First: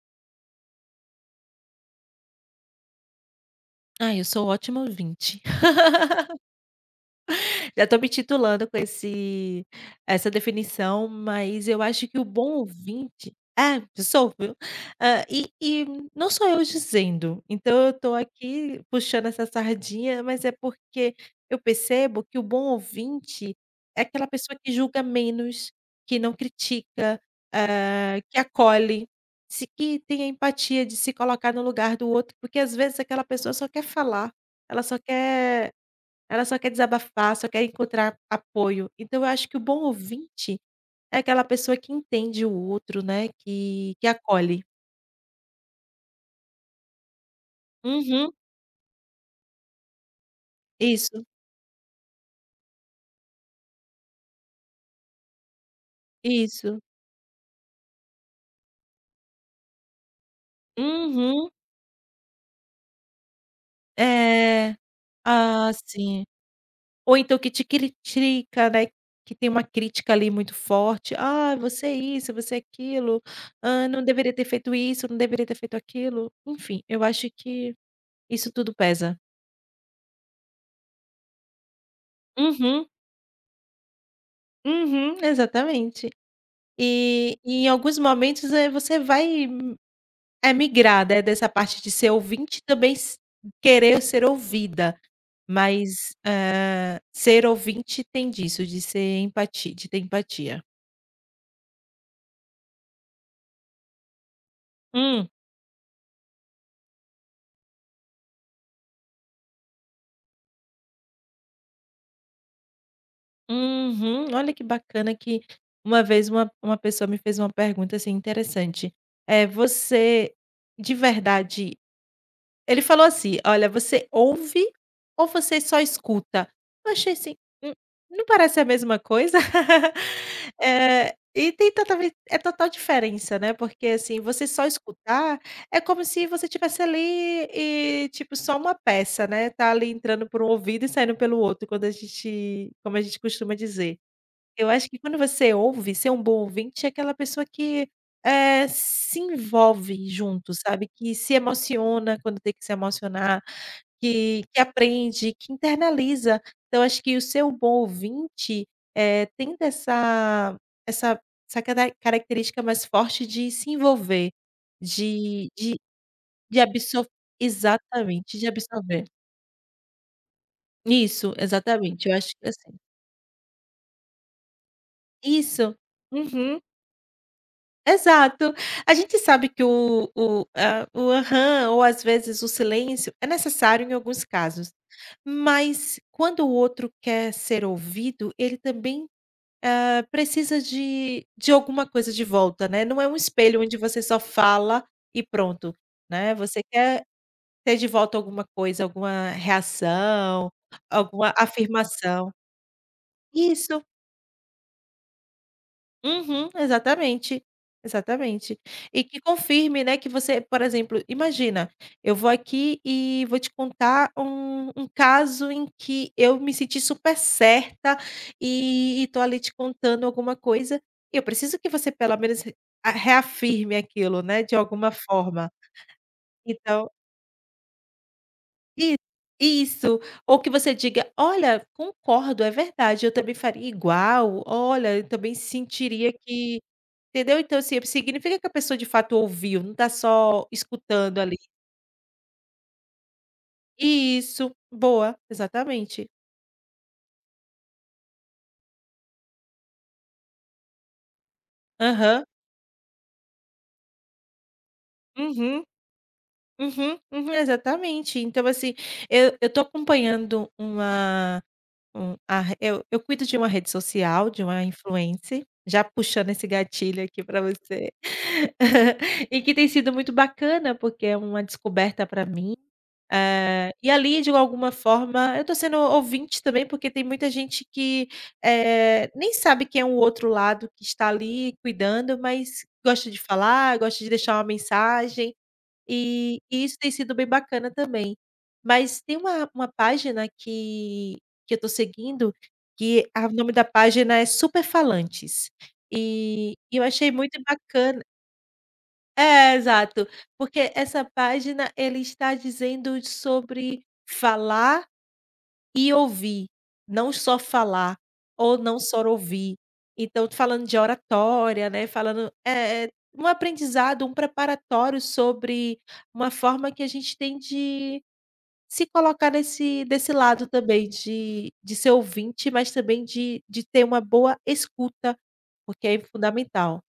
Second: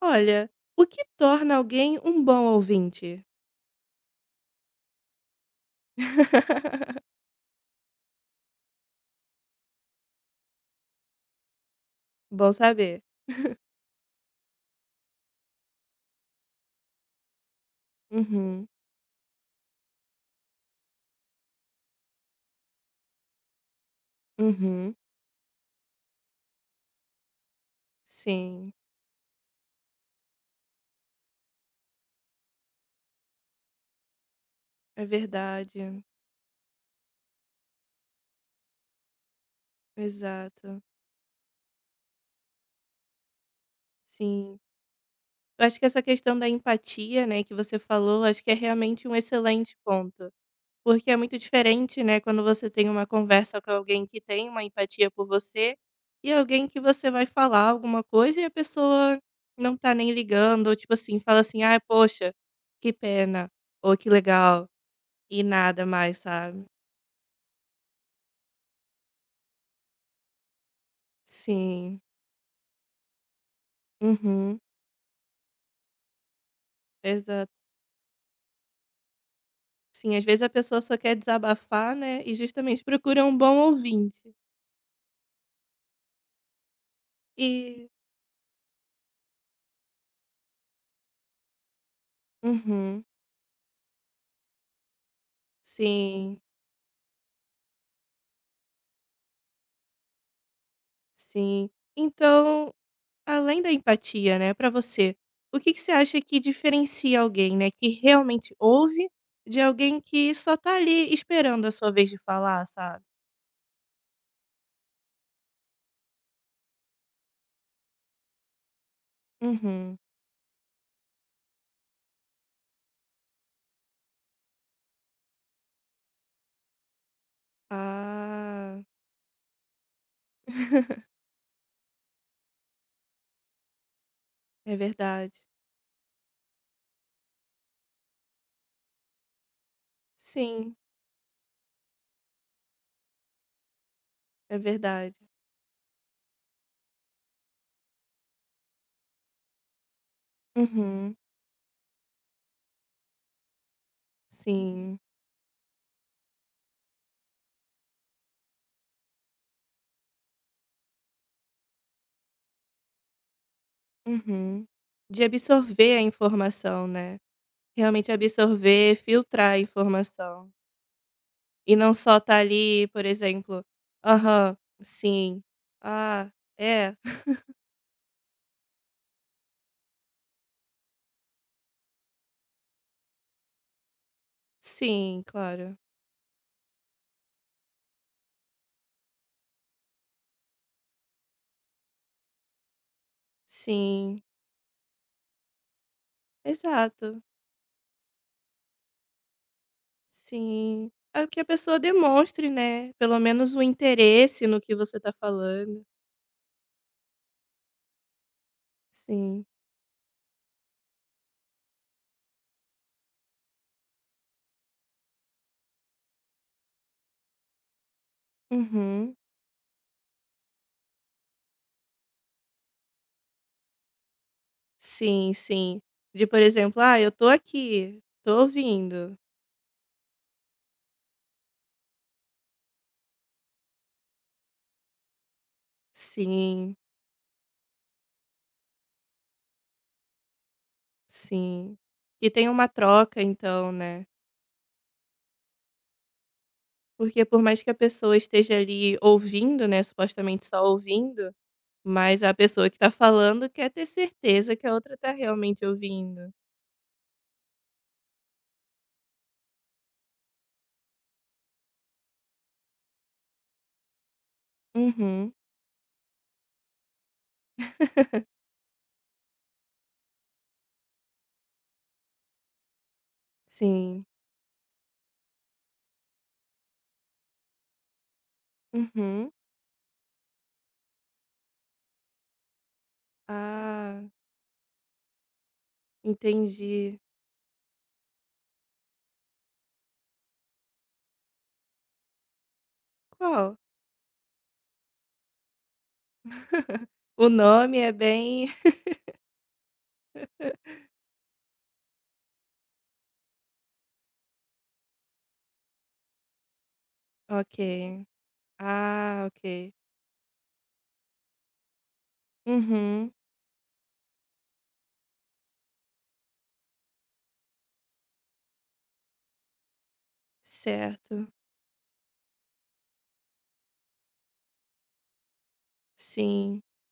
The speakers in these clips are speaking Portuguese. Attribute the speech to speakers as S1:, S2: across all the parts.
S1: Olha, o que torna alguém um bom ouvinte?
S2: Ai, eu sou ótimo ouvinte. Já estou me titulando com esse essa definição, mas eu acho que o
S1: Bom
S2: bom
S1: saber.
S2: ouvinte é, sou, viu. Hã, e e não só eu dizendo, então eu estou
S1: Uhum.
S2: aqui puxando essa sardinha, mas é porque eu percebo que o bom ouvinte é aquela pessoa que
S1: Uhum.
S2: julga menos, que não critica, hã, que
S1: Sim.
S2: acolhe, se que tem empatia de se colocar no lugar do outro, porque às vezes aquela pessoa só quer falar, ela só
S1: É
S2: quer
S1: verdade.
S2: ela só quer desabafar, só quer encontrar apoio, então eu acho que o bom ouvinte
S1: Exato.
S2: é aquela pessoa que entende o outro, né, que que
S1: Sim.
S2: acolhe.
S1: Eu acho que essa questão da empatia, né, que você falou,
S2: Uhum.
S1: acho que é realmente um excelente ponto, porque é
S2: Isso.
S1: muito diferente, né, quando você tem uma conversa com alguém que tem uma empatia por você e alguém que
S2: Isso.
S1: você vai falar alguma coisa e a pessoa não está nem ligando, ou tipo assim, fala
S2: Uhum.
S1: assim: "Ai, poxa, que pena" ou "que legal"
S2: É.
S1: e
S2: Ah,
S1: nada mais
S2: sim.
S1: sabe.
S2: Ou então que te critica, né, que tem uma crítica, ali, muito forte: "Ah, você é
S1: Sim.
S2: isso, você é aquilo, hã, não deveria ter
S1: Uhum.
S2: feito isso, não deveria ter feito aquilo", enfim, eu acho
S1: Exato.
S2: que isso tudo pesa.
S1: Sim, às vezes a pessoa só quer desabafar, né, e justamente
S2: Uhum.
S1: procura um bom ouvinte.
S2: Uhum, exatamente. E em
S1: E
S2: alguns momentos, eh, você vai, eh, migrar de dessa parte de ser ouvinte e também
S1: Uhum.
S2: s Querer ser ouvida, mas,
S1: Sim.
S2: hã, ser ouvinte tem disso, de ser empati de ter empatia.
S1: Sim. Então além da empatia, né, para você,
S2: Hum.
S1: o que que você acha que diferencia alguém, né, que realmente ouve de alguém que só tá ali esperando a sua vez de falar, sabe?
S2: Uhum, olha que bacana que uma vez uma uma pessoa me fez uma pergunta assim, interessante: "Eh,
S1: Uhum.
S2: você" De verdade, ele falou assim: "Olha, você ouve ou você só escuta?". Eu achei assim: "Hum, não parece a
S1: Ah.
S2: mesma coisa?". Eh, e tem totalmen É total diferença, né, porque assim, você só
S1: É
S2: escutar,
S1: verdade.
S2: é como se você estivesse ali e, tipo, só uma peça, né, tá ali entrando por um
S1: Sim.
S2: ouvido e saindo pelo outro quando a gente como a gente costuma dizer.
S1: É
S2: Eu acho que
S1: verdade.
S2: quando você ouve, ser um bom ouvinte é aquela pessoa que, eh, se envolve junto, sabe, que
S1: Uhum.
S2: se emociona quando tem que se emocionar, que que
S1: Sim.
S2: aprende, que internaliza. Então eu acho que o ser o bom ouvinte, eh, tendo essa essa essa cara característica mais forte de se envolver,
S1: Uhum. De
S2: de de
S1: absorver a
S2: de
S1: informação,
S2: abso
S1: né. Realmente
S2: Exatamente, de
S1: absorver,
S2: absorver.
S1: filtrar a informação.
S2: Isso,
S1: E não
S2: exatamente, eu
S1: só
S2: acho
S1: estar
S2: que é assim.
S1: ali, por exemplo: "Aham, sim,
S2: Isso,
S1: ah,
S2: uhum.
S1: é".
S2: Exato, a gente sabe que o o a o aham, ou, às vezes, o silêncio é necessário em alguns casos,
S1: Sim, claro.
S2: mas quando o outro quer ser ouvido, ele também, hã, precisa de de alguma coisa de volta, né, não é um espelho onde você só
S1: Sim.
S2: fala e pronto, né, você quer
S1: Exato.
S2: ter de volta alguma coisa, alguma reação,
S1: Sim, a
S2: alguma
S1: que a pessoa
S2: afirmação.
S1: demonstre, né, pelo menos o
S2: Isso.
S1: interesse no que você tá falando.
S2: Uhum, exatamente, exatamente, e que
S1: Sim.
S2: confirme, né, que você por exemplo, imagina, eu vou aqui e vou te contar um um caso em que eu me senti super certa e e
S1: Uhum.
S2: tô ali te contando alguma coisa, e eu preciso que você pelo menos re reafirme aquilo, né, de alguma
S1: Sim,
S2: forma,
S1: sim. De, por exemplo:
S2: então.
S1: "Ah, eu tô aqui, tô
S2: I
S1: ouvindo".
S2: isso, ou que você diga: "Olha, concordo, é verdade, eu também faria igual. Olha, eu também sentiria que",
S1: Sim.
S2: entendeu, então, assim, significa que a pessoa de fato ouviu, não tá só escutando ali.
S1: Sim, que tem uma troca, então, né.
S2: Isso, boa, exatamente.
S1: Porque por mais que a pessoa esteja ali ouvindo, né, supostamente só ouvindo, mas
S2: Aham.
S1: a pessoa que tá falando quer ter certeza que a outra tá
S2: Uhum,
S1: realmente ouvindo.
S2: uhum, uhum, exatamente. Então, assim, eu eu tô acompanhando uma um a re eu eu cuido de uma rede social, de uma
S1: Uhum.
S2: influencer, já puxando esse gatilho aqui para você e que tem sido muito bacana porque é uma descoberta para mim, eh, e
S1: Sim.
S2: ali, de alguma forma, eu tô sendo ouvinte também porque tem muita gente que, eh,
S1: Uhum.
S2: nem sabe quem é o outro lado que está ali cuidando, mas gosta de falar, gosta
S1: Ah.
S2: de deixar uma mensagem, e e isso tem
S1: Entendi.
S2: sido bem bacana também. Mas tem uma uma página que que eu tô seguindo, que a o nome
S1: Qual?
S2: da página é super falantes, e e eu achei
S1: O
S2: muito
S1: nome é
S2: bacana
S1: bem
S2: É, exato, porque essa página ele está dizendo sobre falar e ouvir, não só falar
S1: Ok,
S2: ou não só
S1: ah,
S2: ouvir.
S1: ok.
S2: Então tô falando de oratória, né, falando é é
S1: Uhum.
S2: um aprendizado, um preparatório sobre uma forma que a gente tem de se colocar nesse desse lado também
S1: Certo.
S2: de de ser ouvinte, mas também de de ter uma boa escuta, porque é
S1: Sim.
S2: fundamental.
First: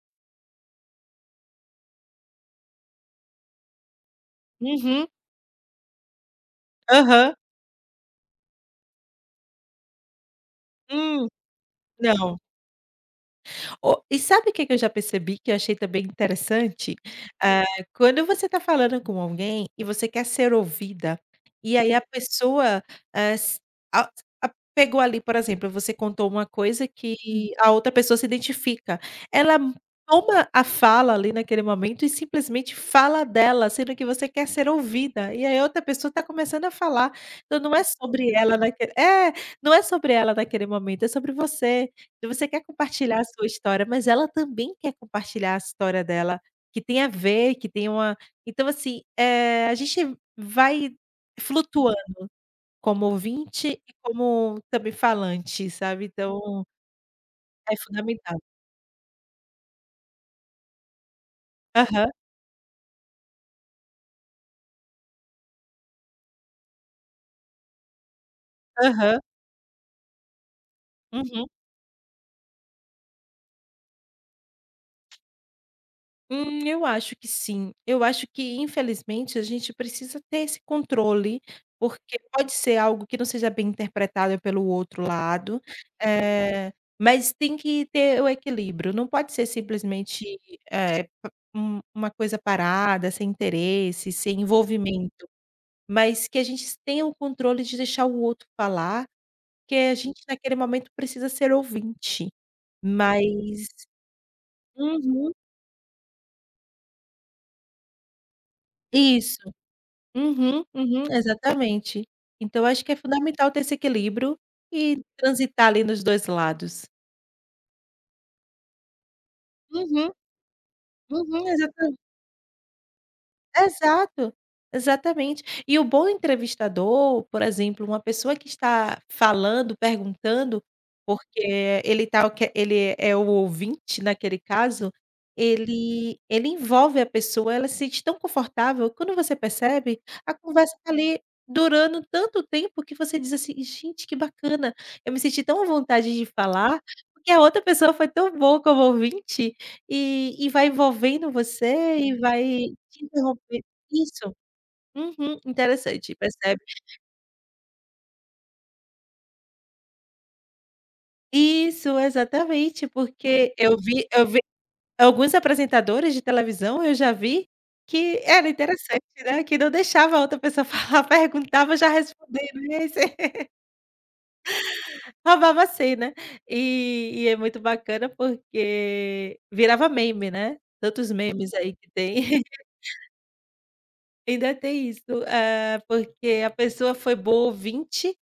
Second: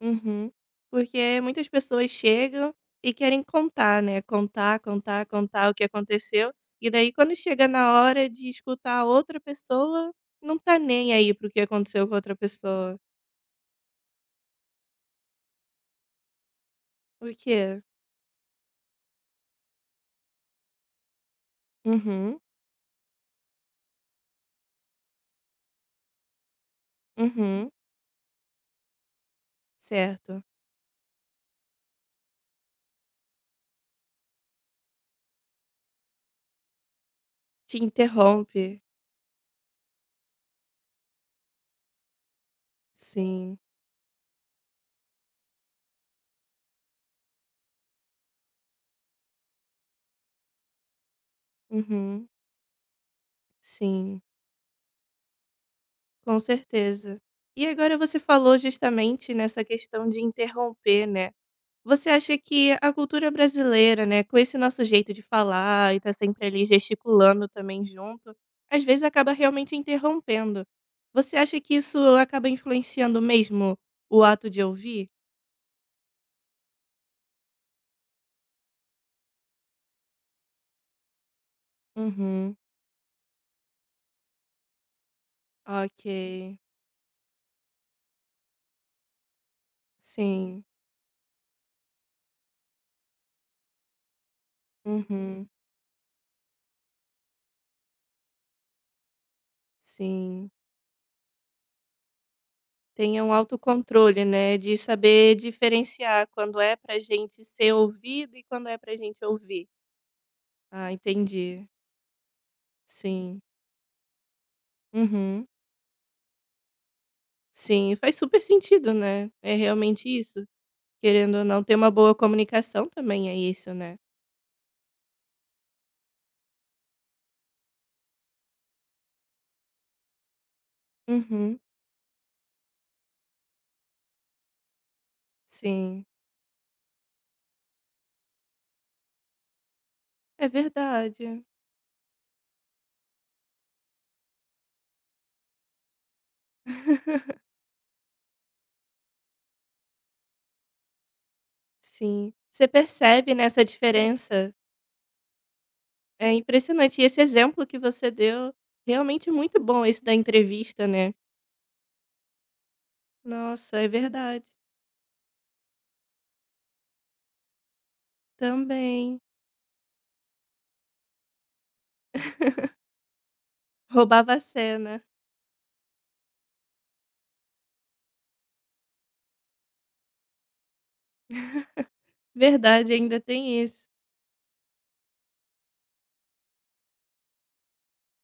S1: Uhum. Porque muitas pessoas chegam e querem contar, né, contar,
S2: Uhum.
S1: contar, contar o que aconteceu, e daí
S2: Aham.
S1: quando chega na hora de escutar a outra pessoa, não tá nem
S2: Hum,
S1: aí para o que aconteceu com outra
S2: não.
S1: pessoa.
S2: Ó, e sabe o que que eu já percebi que eu achei também interessante?
S1: Por
S2: Eh,
S1: quê?
S2: quando você está falando com alguém, e você quer ser ouvida, e aí a
S1: Uhum.
S2: pessoa, eh, se a a pegou ali por exemplo, você contou uma coisa que
S1: Uhum.
S2: a outra pessoa se identifica, ela
S1: Certo.
S2: toma a fala ali naquele momento e simplesmente fala dela sendo que você quer ser ouvida e aí outra pessoa está começando a falar. Então não
S1: Te
S2: é sobre ela
S1: interrompe.
S2: naquele é, não é sobre ela naquele momento, é sobre você. Então você quer compartilhar a sua
S1: Sim.
S2: história mas ela também quer compartilhar a história dela, que tem a ver, que tem uma então assim, eh, a gente vai flutuando,
S1: Uhum.
S2: como ouvinte e
S1: Sim.
S2: como também falante sabe
S1: Com
S2: então
S1: certeza e
S2: é
S1: agora você
S2: fundamental.
S1: falou justamente nessa questão de interromper, né, você
S2: Aham.
S1: acha que a cultura brasileira, né, com esse nosso jeito de falar e está sempre ali gesticulando também junto, às vezes
S2: Aham.
S1: acaba realmente interrompendo. Você
S2: Uhum.
S1: acha que isso acaba influenciando mesmo o ato de ouvir?
S2: Hum, eu acho que sim, eu acho que infelizmente a gente precisa ter esse controle, porque pode
S1: Uhum.
S2: ser algo que não seja bem interpretado pelo outro lado,
S1: Ok.
S2: eh, mas tem que ter o equilíbrio, não pode ser simplesmente,
S1: Sim.
S2: eh, pa um uma coisa parada, sem interesse, sem envolvimento
S1: Uhum.
S2: mas que a gente tenha o controle de deixar o outro falar, porque a gente
S1: Sim.
S2: naquele momento precisa ser ouvinte,
S1: Tenha um
S2: mas.
S1: autocontrole, né, de
S2: Uhum.
S1: saber diferenciar quando é para gente ser ouvido e quando é para gente
S2: Isso,
S1: ouvir.
S2: uhum,
S1: Ah,
S2: uhum,
S1: entendi.
S2: exatamente, então eu acho que é
S1: Sim.
S2: fundamental ter esse equilíbrio e
S1: Uhum.
S2: transitar ali nos 2 lados.
S1: Sim, faz super sentido, né, é realmente
S2: Uhum,
S1: isso, querendo ou
S2: uhum,
S1: não ter uma
S2: exata
S1: boa comunicação também é isso, né.
S2: Exato, exatamente, e o bom entrevistador, por exemplo, uma pessoa que está falando, perguntando,
S1: Uhum.
S2: porque ele está o que ele é o ouvinte naquele caso,
S1: Sim.
S2: ele ele envolve a pessoa, ela se sente tão confortável, quando você percebe, a
S1: É
S2: conversa está ali
S1: verdade.
S2: durando tanto tempo que você diz assim: "Gente que bacana, eu me senti tão vontade de falar, porque a outra pessoa foi tão boa como ouvinte" e e vai envolvendo você, e
S1: Sim.
S2: vai
S1: Você
S2: te
S1: percebe, né,
S2: interromper,
S1: essa
S2: isso,
S1: diferença.
S2: uhum, interessante
S1: É
S2: percebe.
S1: impressionante esse exemplo que você deu, realmente muito bom esse da entrevista, né.
S2: Isso exatamente porque eu
S1: Nossa, é
S2: vi eu vi
S1: verdade.
S2: alguns apresentadores de televisão eu já vi, que era interessante,
S1: Também.
S2: né, que não deixava a outra pessoa falar, perguntava já respondendo [unintelligible]
S1: Roubava a cena.
S2: Roubava a cena, e e é muito bacana porque, virava meme, né, tantos memes aí que tem.
S1: Verdade, ainda tem isso.
S2: Ainda tem isso, hã, porque a pessoa foi boa ouvinte,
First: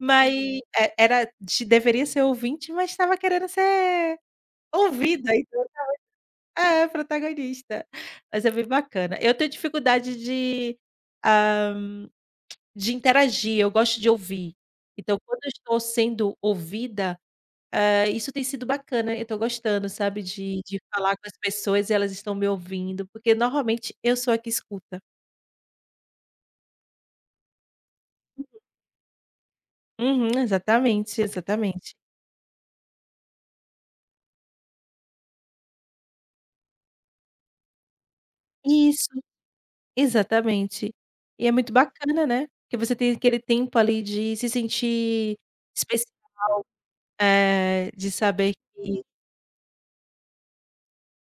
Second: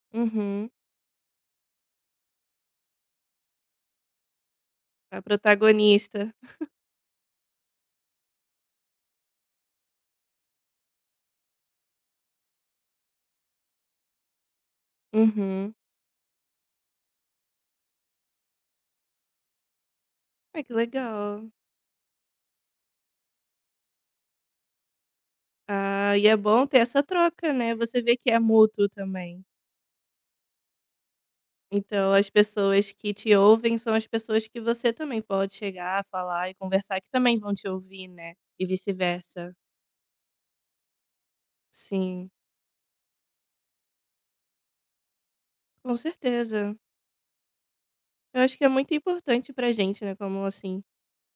S2: mas
S1: Uhum.
S2: é era te deveria ser ouvinte, mas estava querendo ser
S1: A
S2: ouvida.
S1: protagonista.
S2: É, protagonista, mas é bem bacana. Eu tenho dificuldade de, hã, de interagir, eu gosto de ouvir. Então, quando eu
S1: Uhum.
S2: estou sendo ouvida, hã, isso tem sido bacana, eu tô gostando, sabe, de
S1: Ai, que
S2: de falar com as
S1: legal.
S2: pessoas e elas estão me ouvindo, porque normalmente eu sou a que escuta.
S1: Ah, e é bom ter essa troca, né, você vê que é mútuo também.
S2: Uhum, exatamente, exatamente.
S1: Então, as pessoas que te ouvem são as pessoas que você também pode chegar, falar e conversar, e que também vão te ouvir, né, e
S2: Isso,
S1: vice-versa.
S2: exatamente. E é muito bacana,
S1: Sim.
S2: né? Porque você tem aquele tempo ali de se sentir
S1: Com
S2: especial,
S1: certeza.
S2: eh, de
S1: Eu
S2: saber
S1: acho que é muito
S2: que
S1: importante pra gente, né, como, assim,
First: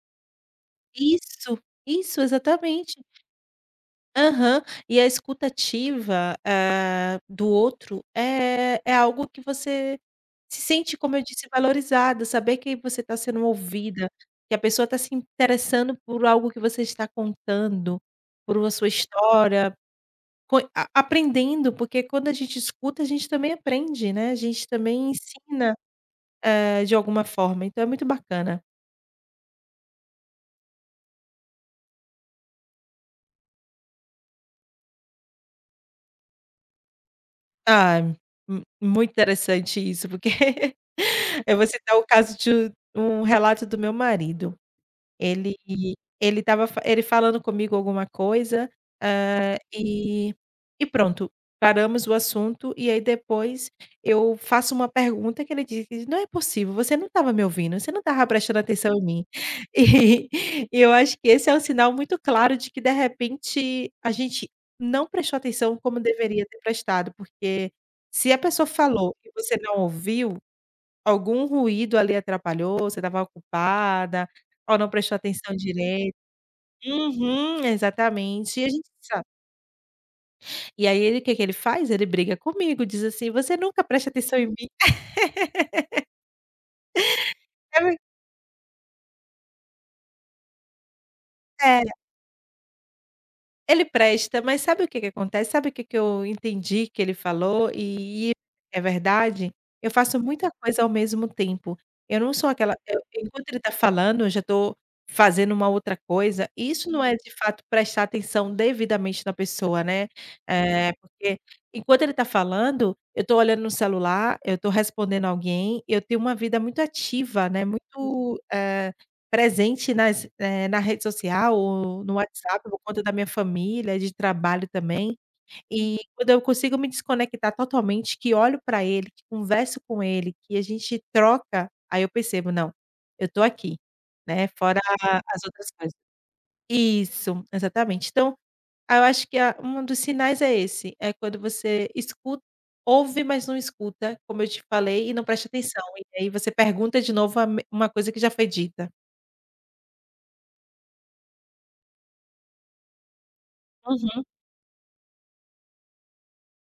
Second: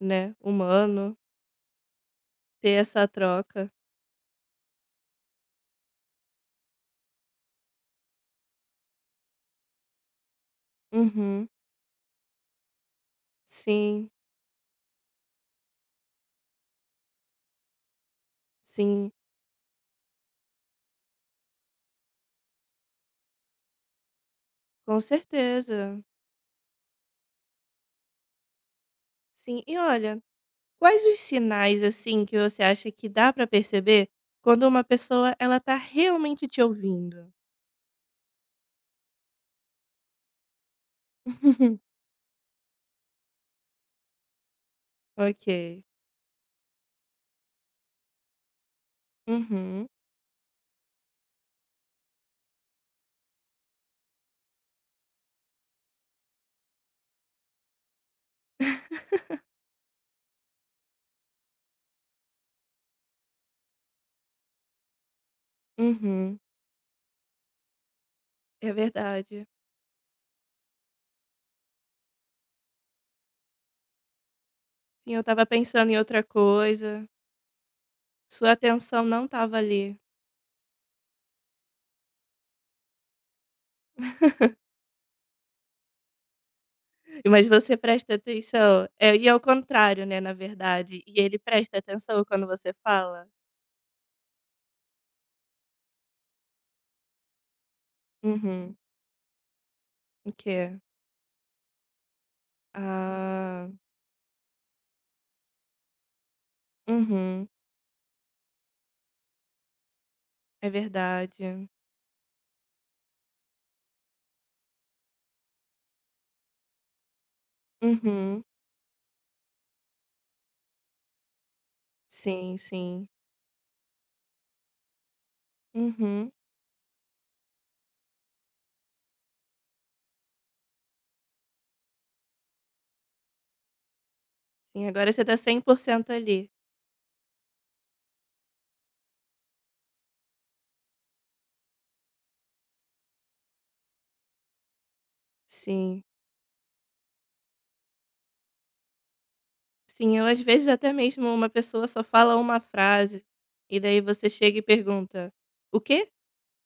S1: né, humano
S2: Isso, isso,
S1: ter
S2: exatamente.
S1: essa troca.
S2: Aham, e a escuta ativa, hã, do outro, é é algo que você se sente, como eu disse,
S1: Uhum.
S2: valorizado, saber que você tá sendo
S1: Sim.
S2: ouvida, que a pessoa tá se interessando por algo que você está contando, por uma sua
S1: Sim.
S2: história, coi a aprendendo, porque quando a gente escuta a gente também aprende, né, a gente
S1: Com
S2: também ensina,
S1: certeza.
S2: hã, de alguma forma, então é muito bacana.
S1: Sim, e olha, quais os sinais, assim, que você acha que dá pra perceber quando uma pessoa, ela tá realmente te ouvindo?
S2: Time, mu muito interessante isso, porque eu vou citar o caso de u um relato do meu marido. Ele
S1: Ok.
S2: ele estava ele falando comigo alguma coisa, hã,
S1: Uhum.
S2: e e pronto, paramos o assunto, e aí, depois, eu faço uma pergunta que ele diz: "Não é possível, você não estava me ouvindo. Você não estava prestando atenção em mim". E e eu acho que esse é um sinal muito claro de que, de repente, a gente não prestou atenção como
S1: Uhum.
S2: deveria ter prestado porque, se a pessoa
S1: É
S2: falou e
S1: verdade.
S2: você não ouviu, algum ruído ali atrapalhou, você estava ocupada ou não
S1: "Sim,
S2: prestou
S1: eu estava
S2: atenção
S1: pensando em
S2: direito.
S1: outra coisa".
S2: Uhum,
S1: Sua
S2: exatamente, e a gente
S1: atenção não
S2: [unintelligible]
S1: estava ali.
S2: E aí ele, o que que ele faz? Ele briga comigo, diz assim: "Você nunca presta atenção em mim".
S1: Mas você
S2: É ver
S1: presta atenção? Eh, e ao contrário, né, na verdade, e ele presta
S2: Era.
S1: atenção quando você fala?
S2: Ele presta, mas sabe o que que acontece? Sabe o que que eu entendi que ele falou e
S1: Uhum.
S2: é verdade, eu faço
S1: O
S2: muita
S1: quê?
S2: coisa ao mesmo tempo. Eu não sou aquela eu Enquanto ele
S1: Ah.
S2: tá falando, eu já tô fazendo uma outra coisa, isso não é de
S1: Uhum.
S2: fato prestar atenção devidamente na pessoa, né,
S1: É
S2: eh, porque
S1: verdade.
S2: enquanto ele está falando, eu tô olhando no celular, eu tô respondendo alguém, eu tenho uma vida muito ativa, né, muito,
S1: Uhum.
S2: eh, presente nas eh, na rede social ou no
S1: Sim,
S2: WhatsApp, por conta
S1: sim.
S2: da minha família, de trabalho também, e quando
S1: Uhum.
S2: eu consigo me desconectar totalmente que olho pra ele, que converso com ele, que a gente troca, aí eu percebo: "Não, eu estou aqui", né, fora
S1: Sim, agora
S2: a
S1: você tá
S2: as
S1: cem
S2: outras
S1: por
S2: coisas.
S1: cento ali.
S2: Isso, exatamente, então, aí eu acho que a um dos sinais é esse, é quando você escu ouve, mas não escuta, como eu te falei, e não presta atenção,
S1: Sim.
S2: e aí você pergunta de novo a me uma coisa que já foi dita.
S1: Sim, eu às vezes até mesmo uma pessoa só fala uma frase, e daí
S2: Uhum.
S1: você chega e pergunta: "O quê?".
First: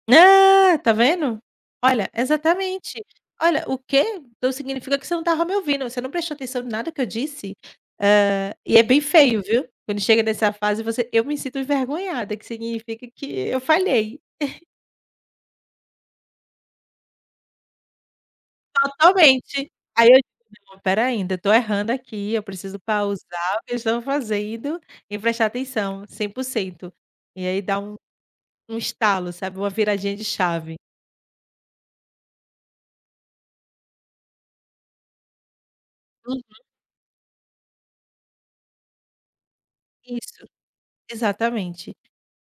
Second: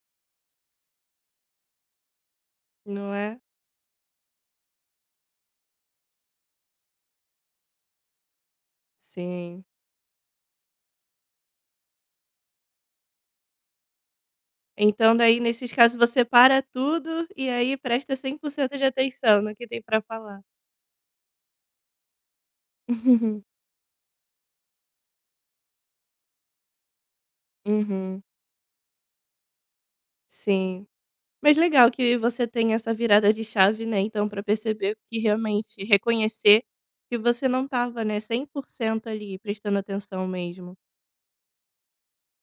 S2: Nã tá vendo? Olha, exatamente.
S1: Não é?
S2: Olha: "O quê? Então significa que você não estava me ouvindo, você não prestou atenção em nada que eu disse?", hã, e é bem feio,
S1: Sim.
S2: viu, quando chega nessa fase, você eu me sinto envergonhada, que significa que eu falhei.
S1: Então, daí, nesses casos, você para tudo e aí presta 100% de atenção no que
S2: Totalmente.
S1: tem para
S2: Aí eu
S1: falar.
S2: digo: "Espera aí, ainda estou errando aqui, eu preciso pausar o que eu estou fazendo e prestar atenção 100%". E aí dá um
S1: Uhum.
S2: um estalo, sabe, uma viradinha de chave.
S1: Sim. Mas legal que você tenha essa virada de chave, né, então para perceber e realmente
S2: Uhum.
S1: reconhecer que você não estava, né, 100% ali, prestando atenção
S2: Isso,
S1: mesmo.
S2: exatamente.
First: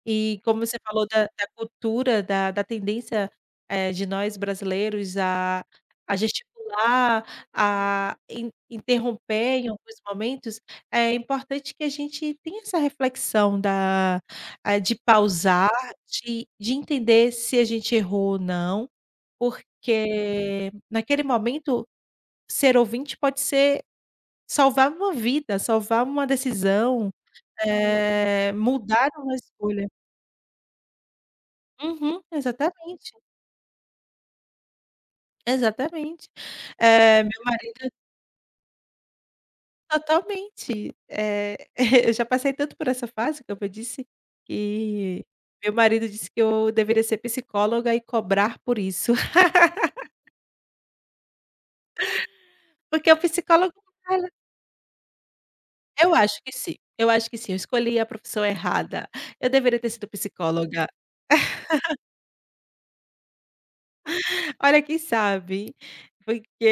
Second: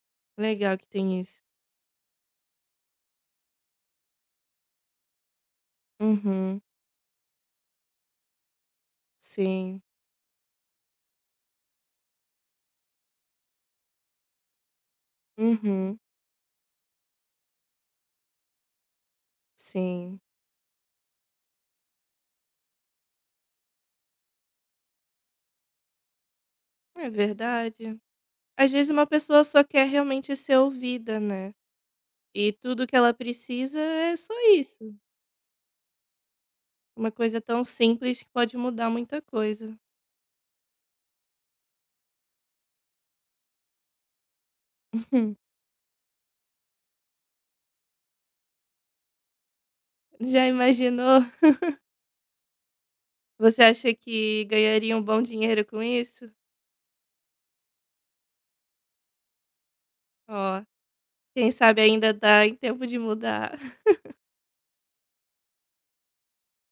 S2: E como
S1: Legal
S2: você
S1: que
S2: falou
S1: tem
S2: da
S1: isso.
S2: da cultura, da da tendência, eh, de nós brasileiros a a
S1: Uhum.
S2: gesticular, a in interromper em
S1: Sim.
S2: alguns momentos, é importante que a gente tenha essa reflexão da ah, de pausar,
S1: Uhum.
S2: de de entender se a gente errou ou não,
S1: Sim.
S2: porque naquele momento, ser ouvinte pode ser salvar uma vida, salvar uma
S1: É
S2: decisão,
S1: verdade.
S2: eh,
S1: Às vezes uma
S2: mudar uma
S1: pessoa só quer
S2: escolha.
S1: realmente ser ouvida, né,
S2: Uhum,
S1: e tudo que
S2: exatamente.
S1: ela precisa é só isso.
S2: Exatamente.
S1: Uma
S2: Eh,
S1: coisa
S2: meu
S1: tão
S2: marido
S1: simples que pode mudar muita coisa.
S2: Totalmente, eh, eu já passei tanto por essa fase, como eu disse, que
S1: Uhum.
S2: meu marido disse que eu deveria ser psicóloga e cobrar por isso.
S1: Já imaginou.
S2: Porque o psicólogo
S1: Você acha
S2: [unintelligible]
S1: que ganharia um bom dinheiro com
S2: Eu
S1: isso?
S2: acho que sim eu acho que sim, eu escolhi a profissão errada, eu deveria ter sido
S1: Ó,
S2: psicóloga.
S1: quem sabe ainda tá em tempo de mudar.
S2: Olha, quem sabe,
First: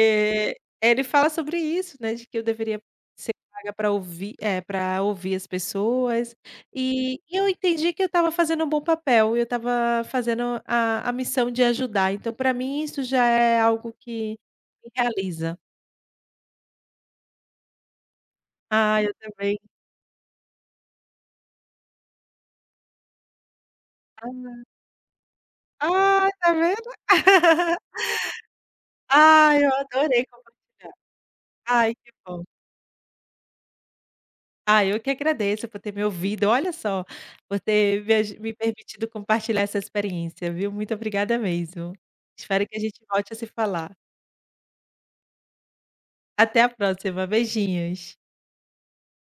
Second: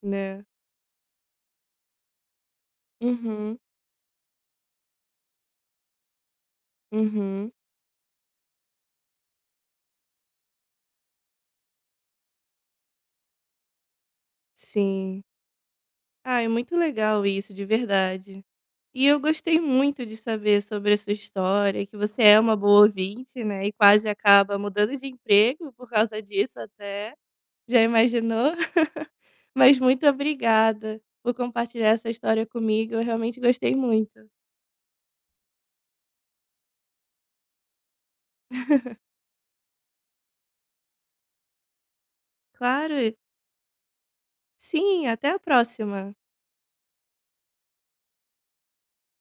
S1: Né.
S2: ele fala sobre isso, né, de que eu deveria ser
S1: Uhum.
S2: paga para ouvir, eh, para ouvir as pessoas. E e eu
S1: Uhum.
S2: entendi que eu estava fazendo um bom papel, eu estava fazendo a a missão de ajudar. Então, para mim, isso já é algo que me
S1: Sim.
S2: realiza.
S1: Ah, é muito legal isso, de verdade,
S2: Ai,
S1: e
S2: eu
S1: eu gostei
S2: também.
S1: muito de saber sobre a sua história, que você é uma boa ouvinte, né. E quase acaba
S2: [unintelligible]
S1: mudando de emprego por causa
S2: Ai, está
S1: disso
S2: vendo.
S1: até, já imaginou.
S2: Ai, eu
S1: Mas muito
S2: adorei compartilhar.
S1: obrigada por compartilhar
S2: Ai,
S1: essa
S2: que bom.
S1: história comigo. Eu realmente gostei muito.
S2: Ah, eu que agradeço por ter me ouvido, olha só, por ter me aju me permitido compartilhar essa experiência, viu, muito obrigada mesmo. Espero que a gente
S1: Claro.
S2: volte a se falar.
S1: Sim, até a próxima.
S2: Até a próxima, beijinhos.